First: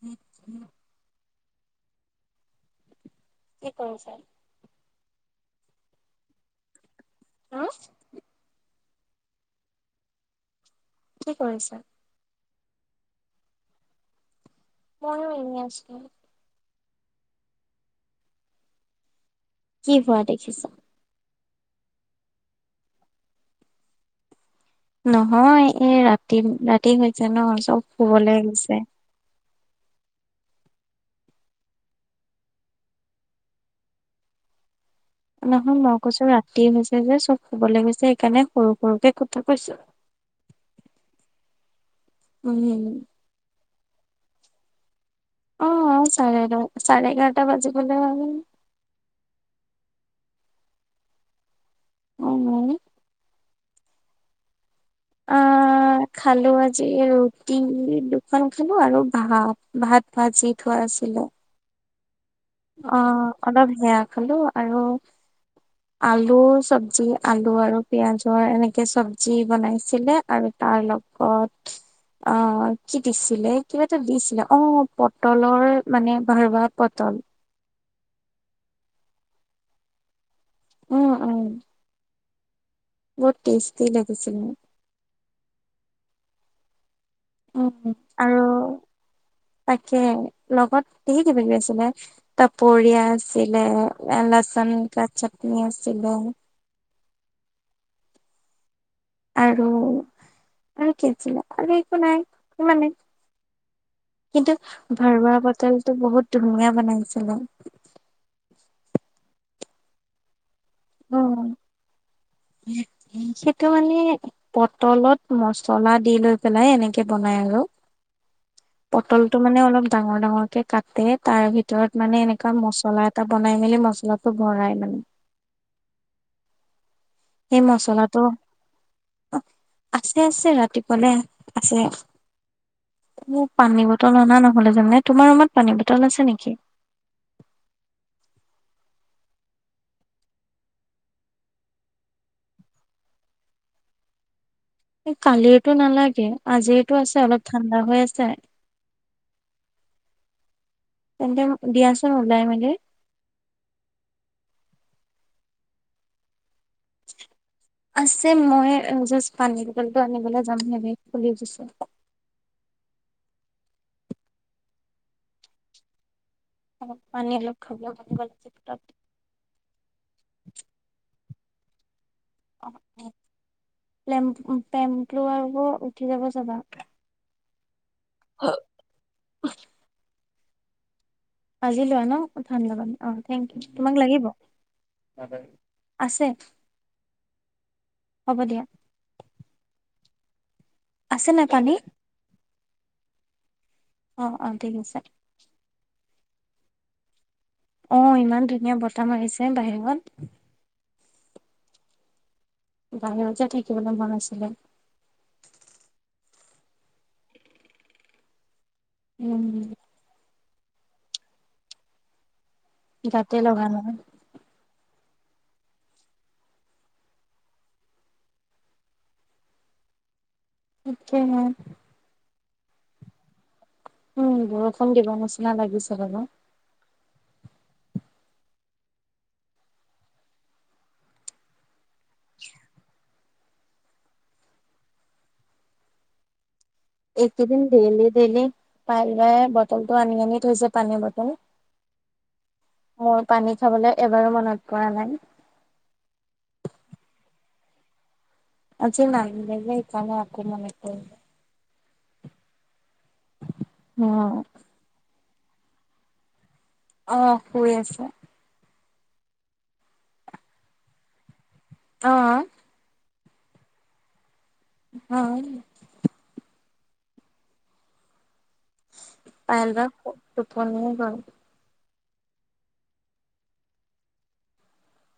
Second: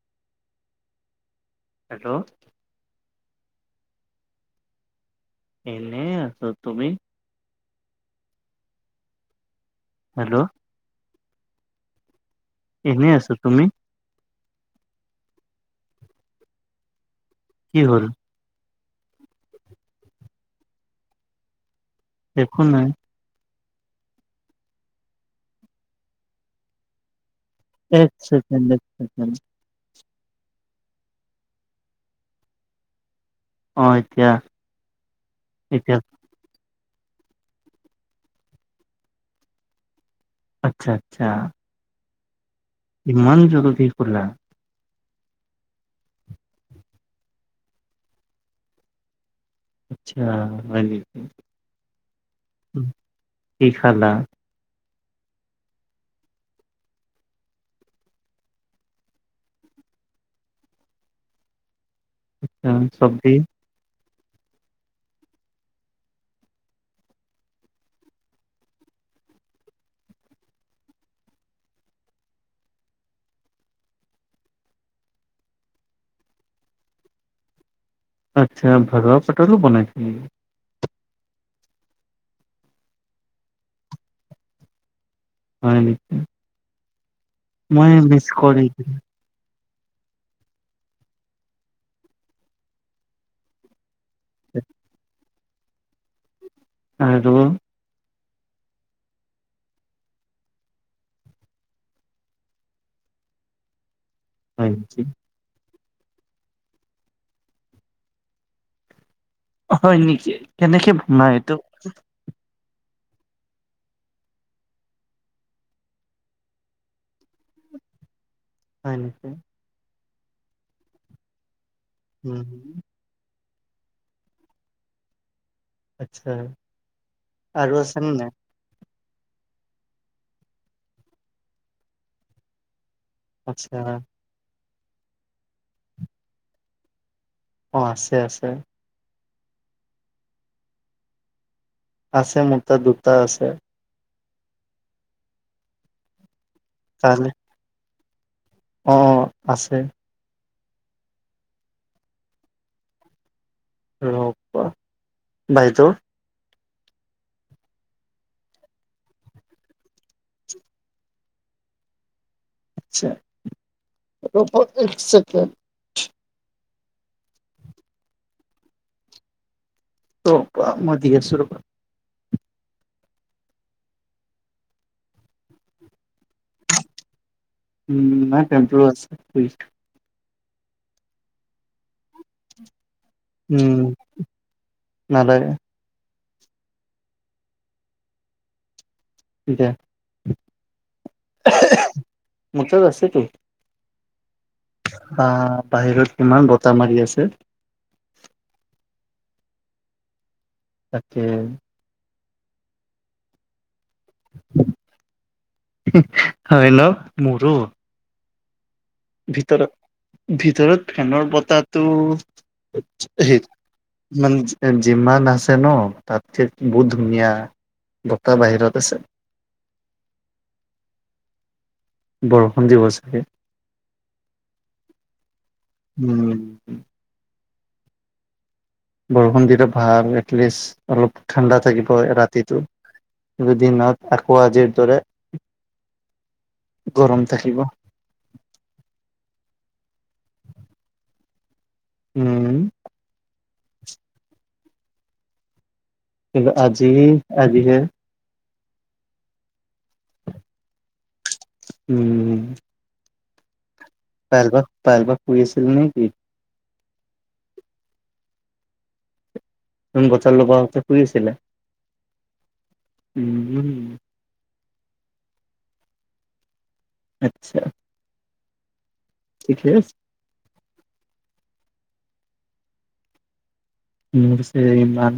[inaudible] Hello কি কৰিছা? এনেই আছো তুমি হম হেল্ল' কি কৰিছা? এনে আছোঁ তুমি মইও এনে আছিলো কি হ'ল কি হোৱা দেখিছ? একো নাই নহয় এই ৰাতি ৰাতি হৈছে ন চব এক শুবলে ছেকেণ্ড এক গৈছে ছেকেণ্ড অ এতিয়া নহয় এতিয়া মই কৈছোঁ ৰাতি হৈছে যে চব শুবলে গৈছে সেইকাৰণে সৰু সৰুকে কথা কৈছোঁ আচ্ছা আচ্ছা উম ইমান জলদি হোলা অ চাৰে চাৰে এঘাৰটা বাজি গ'লে আৰু আচ্ছা হয় নেকি অঁঅঁ কি খালা অঁ খালো আজি ৰুটি দুখন খালো আৰু ভাত ভাত ভাজি থোৱা আছিলে অঁ চব্জি অলপ সেয়া খালো আৰু আলু চব্জি আলু আৰু পিয়াঁজৰ এনেকে চব্জি বনাইছিলে আৰু তাৰ লগত অঁ কি দিছিলে কিবা এটা দিছিলে অ পটলৰ মানে ভাৰুৱা পটল আচ্ছা [unintelligible] নেকি? উম, উম। বহুত টেষ্টি লাগেছিল। [unintelligible] মই উম মিছ আৰু কৰি দিলো। তাকে লগত ধেই কিবা-কিবি আছিলে। তপৰীয়া আছিলে লচুন কা চাটনি আছিলে। আৰু আৰু আৰু কি আছিলে? আৰু একো নাই ইমানেই। কিন্তু হয় নেকি ভৰোৱা বটল টো বহুত ধুনীয়া বনাইছিলে। হয় নেকি? কেনেকে বনাই উম। এইটো? [inaudible] সেইটো মানে পটলত মচলা দি লৈ পেলাই এনেকে বনাই আৰু। হয় নেকি পটলটো মানে অলপ ডাঙৰ ডাঙৰ কে কাটে তাৰ ভিতৰত মানে এনেকুৱা উম মচলা এটা বনাই মেলি মছলাটো ভৰাই মানে। আচ্ছা। সেই আৰু আছে নে মচলাটো নাই আছে, আছে। ৰাতিপুৱালে আছে। মোক আচ্ছা পানী বটল অনা নহলে জানা নে? তোমাৰ ৰুমত পানী বটল আছে নেকি? অঁ আছে, আছে। আছে, মোৰ তাত দুটা আছে। কালিৰটো নালাগে। আজিৰটো আছে? অলপ ঠাণ্ডা হৈ আছে? অঁ, অঁ আছে। তেন্তে দিয়া চোন উলাই মেলি। ৰবা বাইদেউ। [inaudible] আছে। মই জাষ্ট পানী বটলটো আনিবলৈ যাম নে [unintelligible] খুলি দিছোঁ। আতচা ৰবা এক চেকেণ্ড। পানী অলপ খাব [unintelligible] ৰ বা মই দি আছো ৰব পেম্প্ল [unintelligible] আৰু উঠি যাব চাবা। উম নাই [unintelligible] আছে আজি লোৱা ন ঠাণ্ডা পানী। অ থেংক ইউ। উম তোমাক লাগিব? নালাগে। আছে? হ'ব দিয়া। এতিয়া আছে নাই পানী? মৰ তাত আছে তো। অ, অ। ঠিক আছে বা বাহিৰত কিমান বতাহ মাৰি আছে। অ ইমান ধুনীয়া বতাহ মাৰিছে বাহিৰত। তাকে। বাহিৰত যে থাকিবলৈ মন আছিলে। অঁ হেল্ল' মোৰো। উম। ভিতৰত ভিতৰত ফেনৰ বতাহটো গাতে হে লগা নাই মানে যিমান আছে ন তাত ঠেকি বহুত ধুনীয়া বতাহ বাহিৰত আছে। [inaudible] তাকে হে। বৰষুণ দিব চাগে উম বৰষুণ দিবা নিচিনা লাগিছে জানোঁ উম বৰষুণ দিলে ভাল এটলিষ্ট অলপ ঠাণ্ডা থাকিব ৰাতিটো দুদিনত আকৌ আজিৰ দৰে গৰম থাকিব এইকেইদিন ডেইলি ডেইলি পাৰাই বটলটো আনি আনি থৈছে পানীৰ বটল উম মোৰ পানী খাবলৈ এবাৰো মনত পৰা নাই কি আজি আজিহে আজি নাই যে সেইকাৰণে আকৌ মনত পৰিলে উম অ'। পেলব পেলবক শুই আছিল নেকি? অহ শুই আছে নোন বছাৰ লবতে শুৰি আছিলে অঁ উম অঁ আচ্ছা। পাইল ঠিকে বা আছে তুপনি গ'ল মোৰ যে ইমান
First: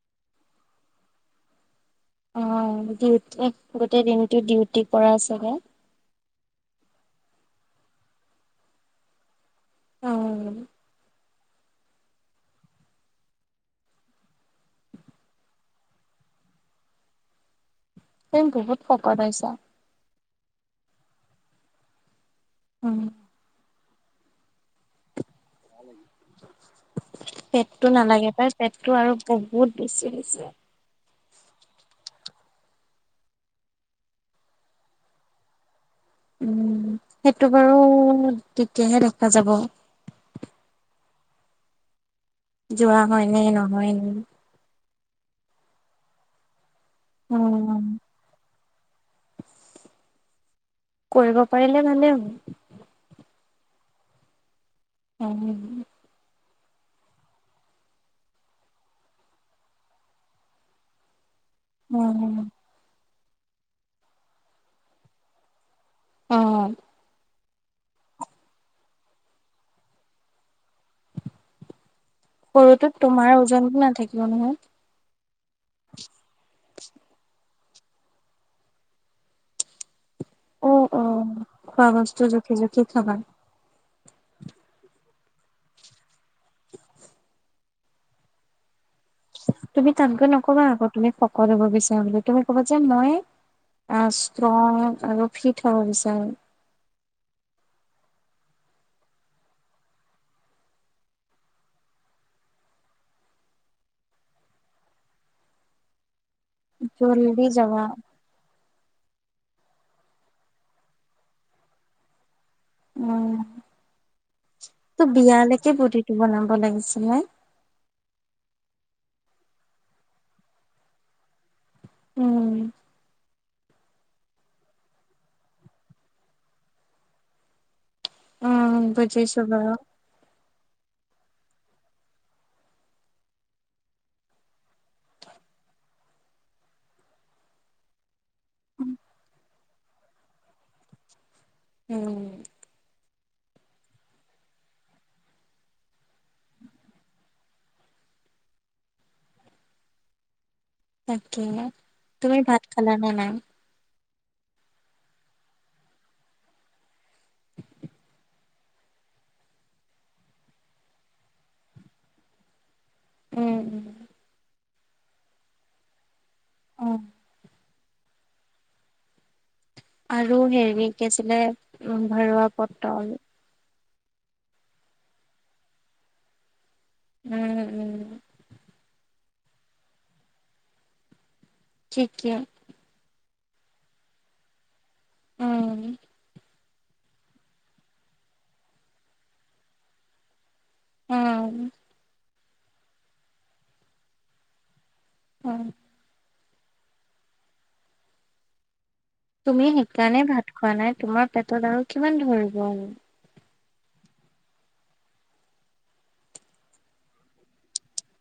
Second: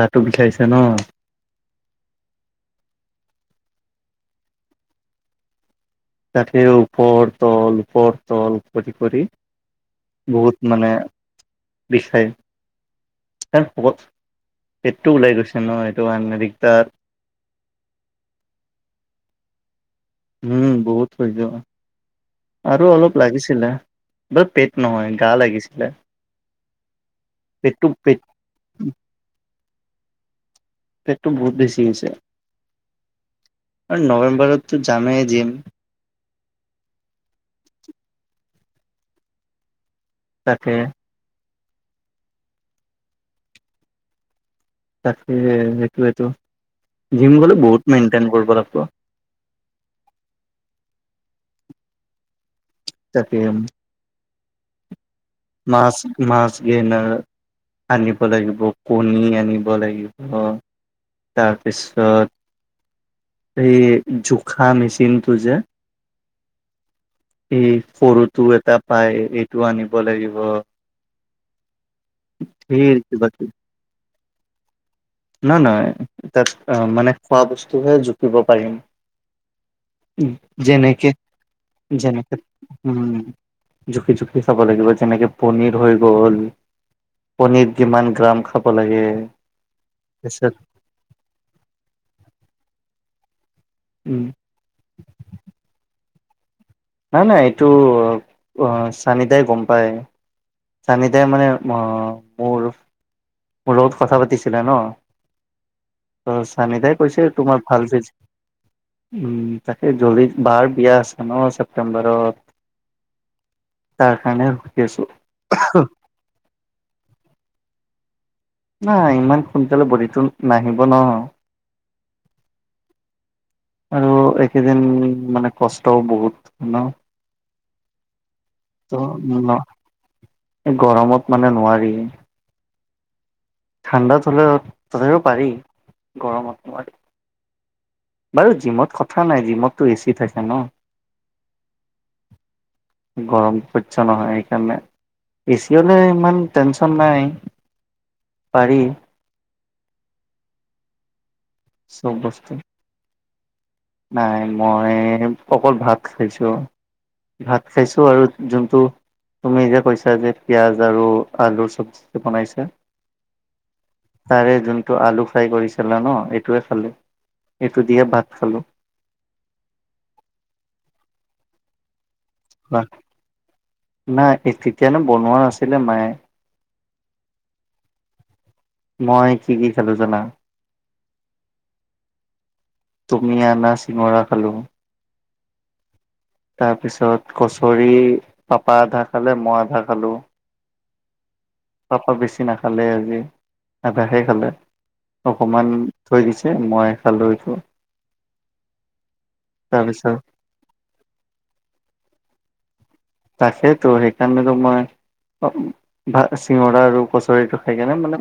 গাটো বিষাছে ন অঁ ডিউটি গোটেই দিনটো ডিউটি কৰা চাগে তাকে ওপৰ তল ওপৰ তল কৰি কৰি উম, বহুত মানে বিষাই শকত পেটটো ওলাই গৈছে ন এইটো কাৰণে দিগদাৰ তুমি বহুত শকত হৈছ উম বহুত হৈ যায় আৰু উম, অলপ লাগিছিলে য'ত পেট নহয়। গা লাগিছিলে পেটটো নালাগে পাই পেটটো আৰু বহুত বহুত বেছি হৈছে পেটটো বহুত বেছি হৈছে আৰু নৱেম্বৰতো জামেই জিম উম সেইটো বাৰু তেতিয়াহে দেখা যাব তাকে। যোৱা হয় নে নহয় তাকে সেইটোৱেতো জিম গলে উম, বহুত মেইনটেইন কৰিব লাগি ব কৰিব পাৰিলে ভালে হ'ব উম। মাছ মাছ গেনৰ আনিব লাগিব কণী আনিব লাগিব উম। তাৰপিছত এই জোখা মেচিনটো যে অঁ এই সৰুটো এটা পায় এইটো আনিব লাগিব ধেৰ সৰুটোত তোমাৰ ওজনটো নাথাকিব নহয় নাহ নাহয় তাত মানে খোৱা বস্তুহে জুকিব পাৰিম অ', যেনেকে অ', খোৱা বস্তু যেনেকে জুখি জুখি উম খাবা। জুখি জুখি খাব লাগিব যেনেকে পনিৰ হৈ গল পনীৰ যিমান গ্ৰাম খাব খাব লাগে। তানকৈ তাৰপিছত নকবা আকৌ তুমি শকত হ'ব বিচাৰ বুলি তুমি ক'ব যে মই অঁ উম ষ্ট্ৰং আৰু ফিট হব বিছাৰো নাই নাই এইটো চানিদাই গম পায় চানিদাই মানে মোৰ মোৰ লগত কথা পাতিছিলে ন সানিতাই কৈছে জল্দি তোমাৰ যাবা ভাল ফেজ [unintelligible] উম তাকে জলিত বাৰ বিয়া আছে ন ছেপ্তেম্বৰত [unintelligible] উম তাৰ কাৰণে ৰখি আছো তোৰ বিয়ালেকে বডিটো বনাব লাগিছিলে [unintelligible] নাই ইমান সোনকালে বডিটো নাহিব ন উম আৰু এইকেদিন মানে কষ্টও বহুত ন উম বুজিছো বাৰু এই গৰমত মানে নোৱাৰি [unintelligible] ঠাণ্ডাত হলেও তথাপিও পাৰি গৰমতাৰ [unintelligible] বাৰু জিমত কথা নাই জিমততো এচি থাকে ন উম গৰমটো সহ্য নহয় সেইকাৰণে এ চি হলে ইমান টেনচন নাই পাৰি [inaudible] তাকে চব তুমি বস্তু ভাত খালা নে নাই নাই মই অকল ভাত খাইছোঁ ভাত খাইছো আৰু যোনটো তুমি যে কৈছা যে পিঁয়াজ আৰু আলুৰ চব্জি বনাইছো উম, উম, তাৰে যোনটো আলু ফ্ৰাই কৰিছিলা ন সেইটোৱে খালো অ', [unintelligible] এইটো দিয়ে ভাত খালোঁ আৰু হেৰি কি আছিলে উ ভৰুৱা পটল [unintelligible] নাই তেতিয়ানো বনোৱা নাছিলে মায়ে [unintelligible] উম উম মই কি কি খাঁলো জানা ঠিকে তুমি অনা চিঙৰা খালোঁ উম তাৰপিছত কচৰি পাপা আধা খালে মই আধা খালোঁ উম পাপা বেছি নাখালে আজি আভাসে খালে উম। অকমান থৈ গৈছে মই খালো এই তো তুমি সেইকাৰণেই ভাত খোৱা নাই তোমাৰ পেটত আৰু কিমান ধৰিব তাকেইতো সেইকাৰণেতো মই ভ চিঙৰা আৰু কচৰিটো খাই কিনে মানে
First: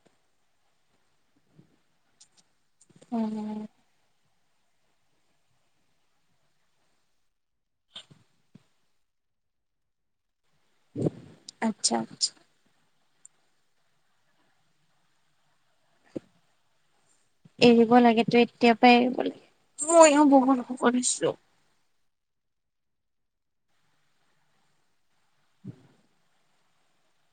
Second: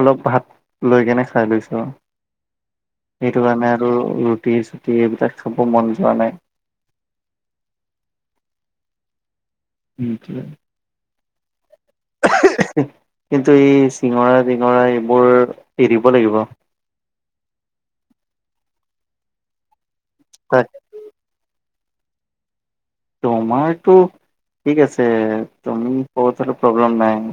অলপ ভাত লৈ কেনে খাই লৈছো সেইটো উম, কাৰণে আৰু ৰুটি চুটি এইবিলাক চাব মন যোৱা নাই উম [unintelligible] আচ্ছা আচ্ছা কিন্তু এই চিঙৰা তিঙৰা এইবোৰ এৰিব লাগিব এৰিব লাগেতো এতিয়াৰ পাই এৰিব লাগে তাক ময়ো বহুত কৰিছো তোমাৰতটো ঠিক আছে তুমি শকত প্ৰব্লেম নাই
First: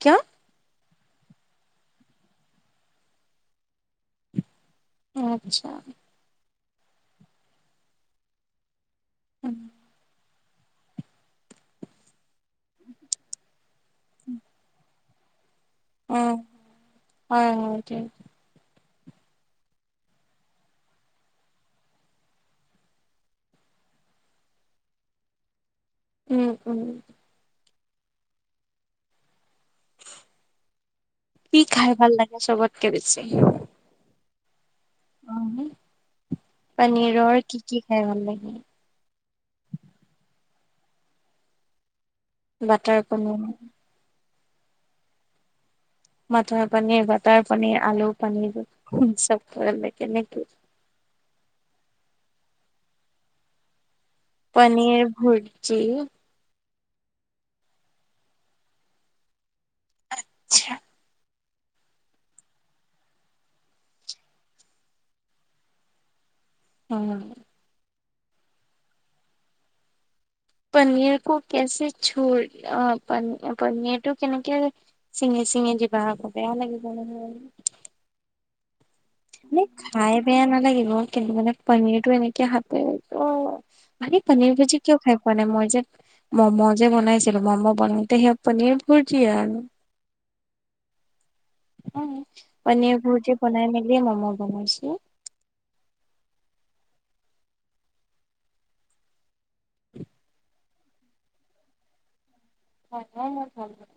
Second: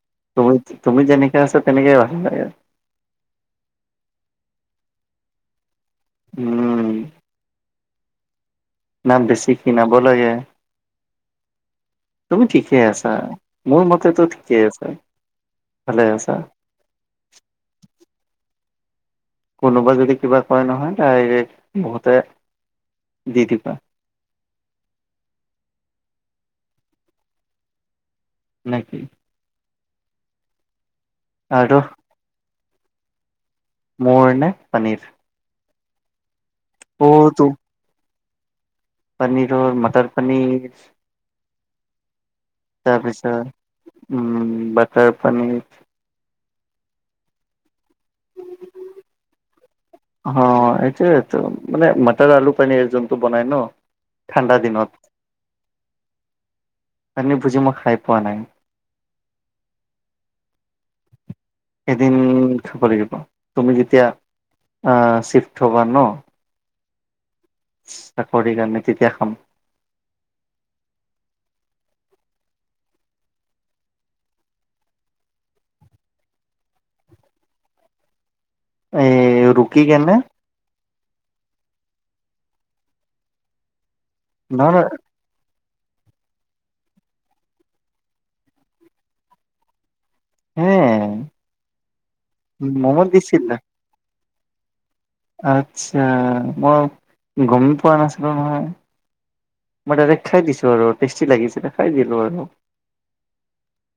কিয় তুমি তুমি যেনেকে আছা তেনেকে ভাল লাগে আচ্ছা [unintelligible] উম না বেছি উম, কিনাব লাগে তুমি ঠিকে আছা মোৰ মতেতো ঠিকেই আছা ভালে আছা উম হয় হয় ঠিক কোনোবা যদি কিবা কয় নহয় ডাইৰেক্ট বহুতে দি দিবা উম উম নেকি। কি আৰু খাই ভাল লাগে চবত কে বেছি? মোৰ নে পনীৰ। [unintelligible] অ পনীৰৰ তো কি- কি খায় ভাল লাগে? পনীৰৰ মটৰ - পনীৰ বাটাৰ তাৰপিছত পনীৰ উম, butter paneer. Butter paneer - butter paneer আলু পনীৰতো চব [unintelligible] অ কেনেক এইটোয়েতো [unintelligible] আলু পনীৰ জোনটো বনাই ন'? ঠাণ্ডা দিনত পনীৰ ভুৰ্জি, পনীৰ ভূৰ্জি মই খাই পোৱা নাই। আচ্ছা। এদিন খাব লাগিব তুমি যেতিয়া আ', শিফট হ'ব ন'? উম চাকৰিৰ কাৰণে তেতিয়া খাম। পনীৰ'ক কেচে চোৰ অহ পনীৰটো কেনেক চিঙে চিঙি দিবা আক বেয়া লাগিব নহয়। [inaudible] এই এনে ৰুকি কেনে খাই বেয়া নালাগিব কিন্তু মানে পনীৰটো এনেকে হাতে অ মানে পনীৰ নহয় ভূৰ্জী নহয় কিয় খাই পোৱা নাই মই যে ম'ম যে বনাইছিলো ম'ম বনাওঁতে সেই পনীৰ ভুৰ্জি আৰু হে পনীৰ মম' ভূৰ্জি দিছিল বনাই মিলি ম'ম বনাইছো। আচ্ছা মই গমে পোৱা নাছিলো নহয়। মই ডাইৰেক্ট খাই দিছো আৰু টেষ্টি লাগিছিল খাই দিলো আৰু। হয় ন' [unintelligible]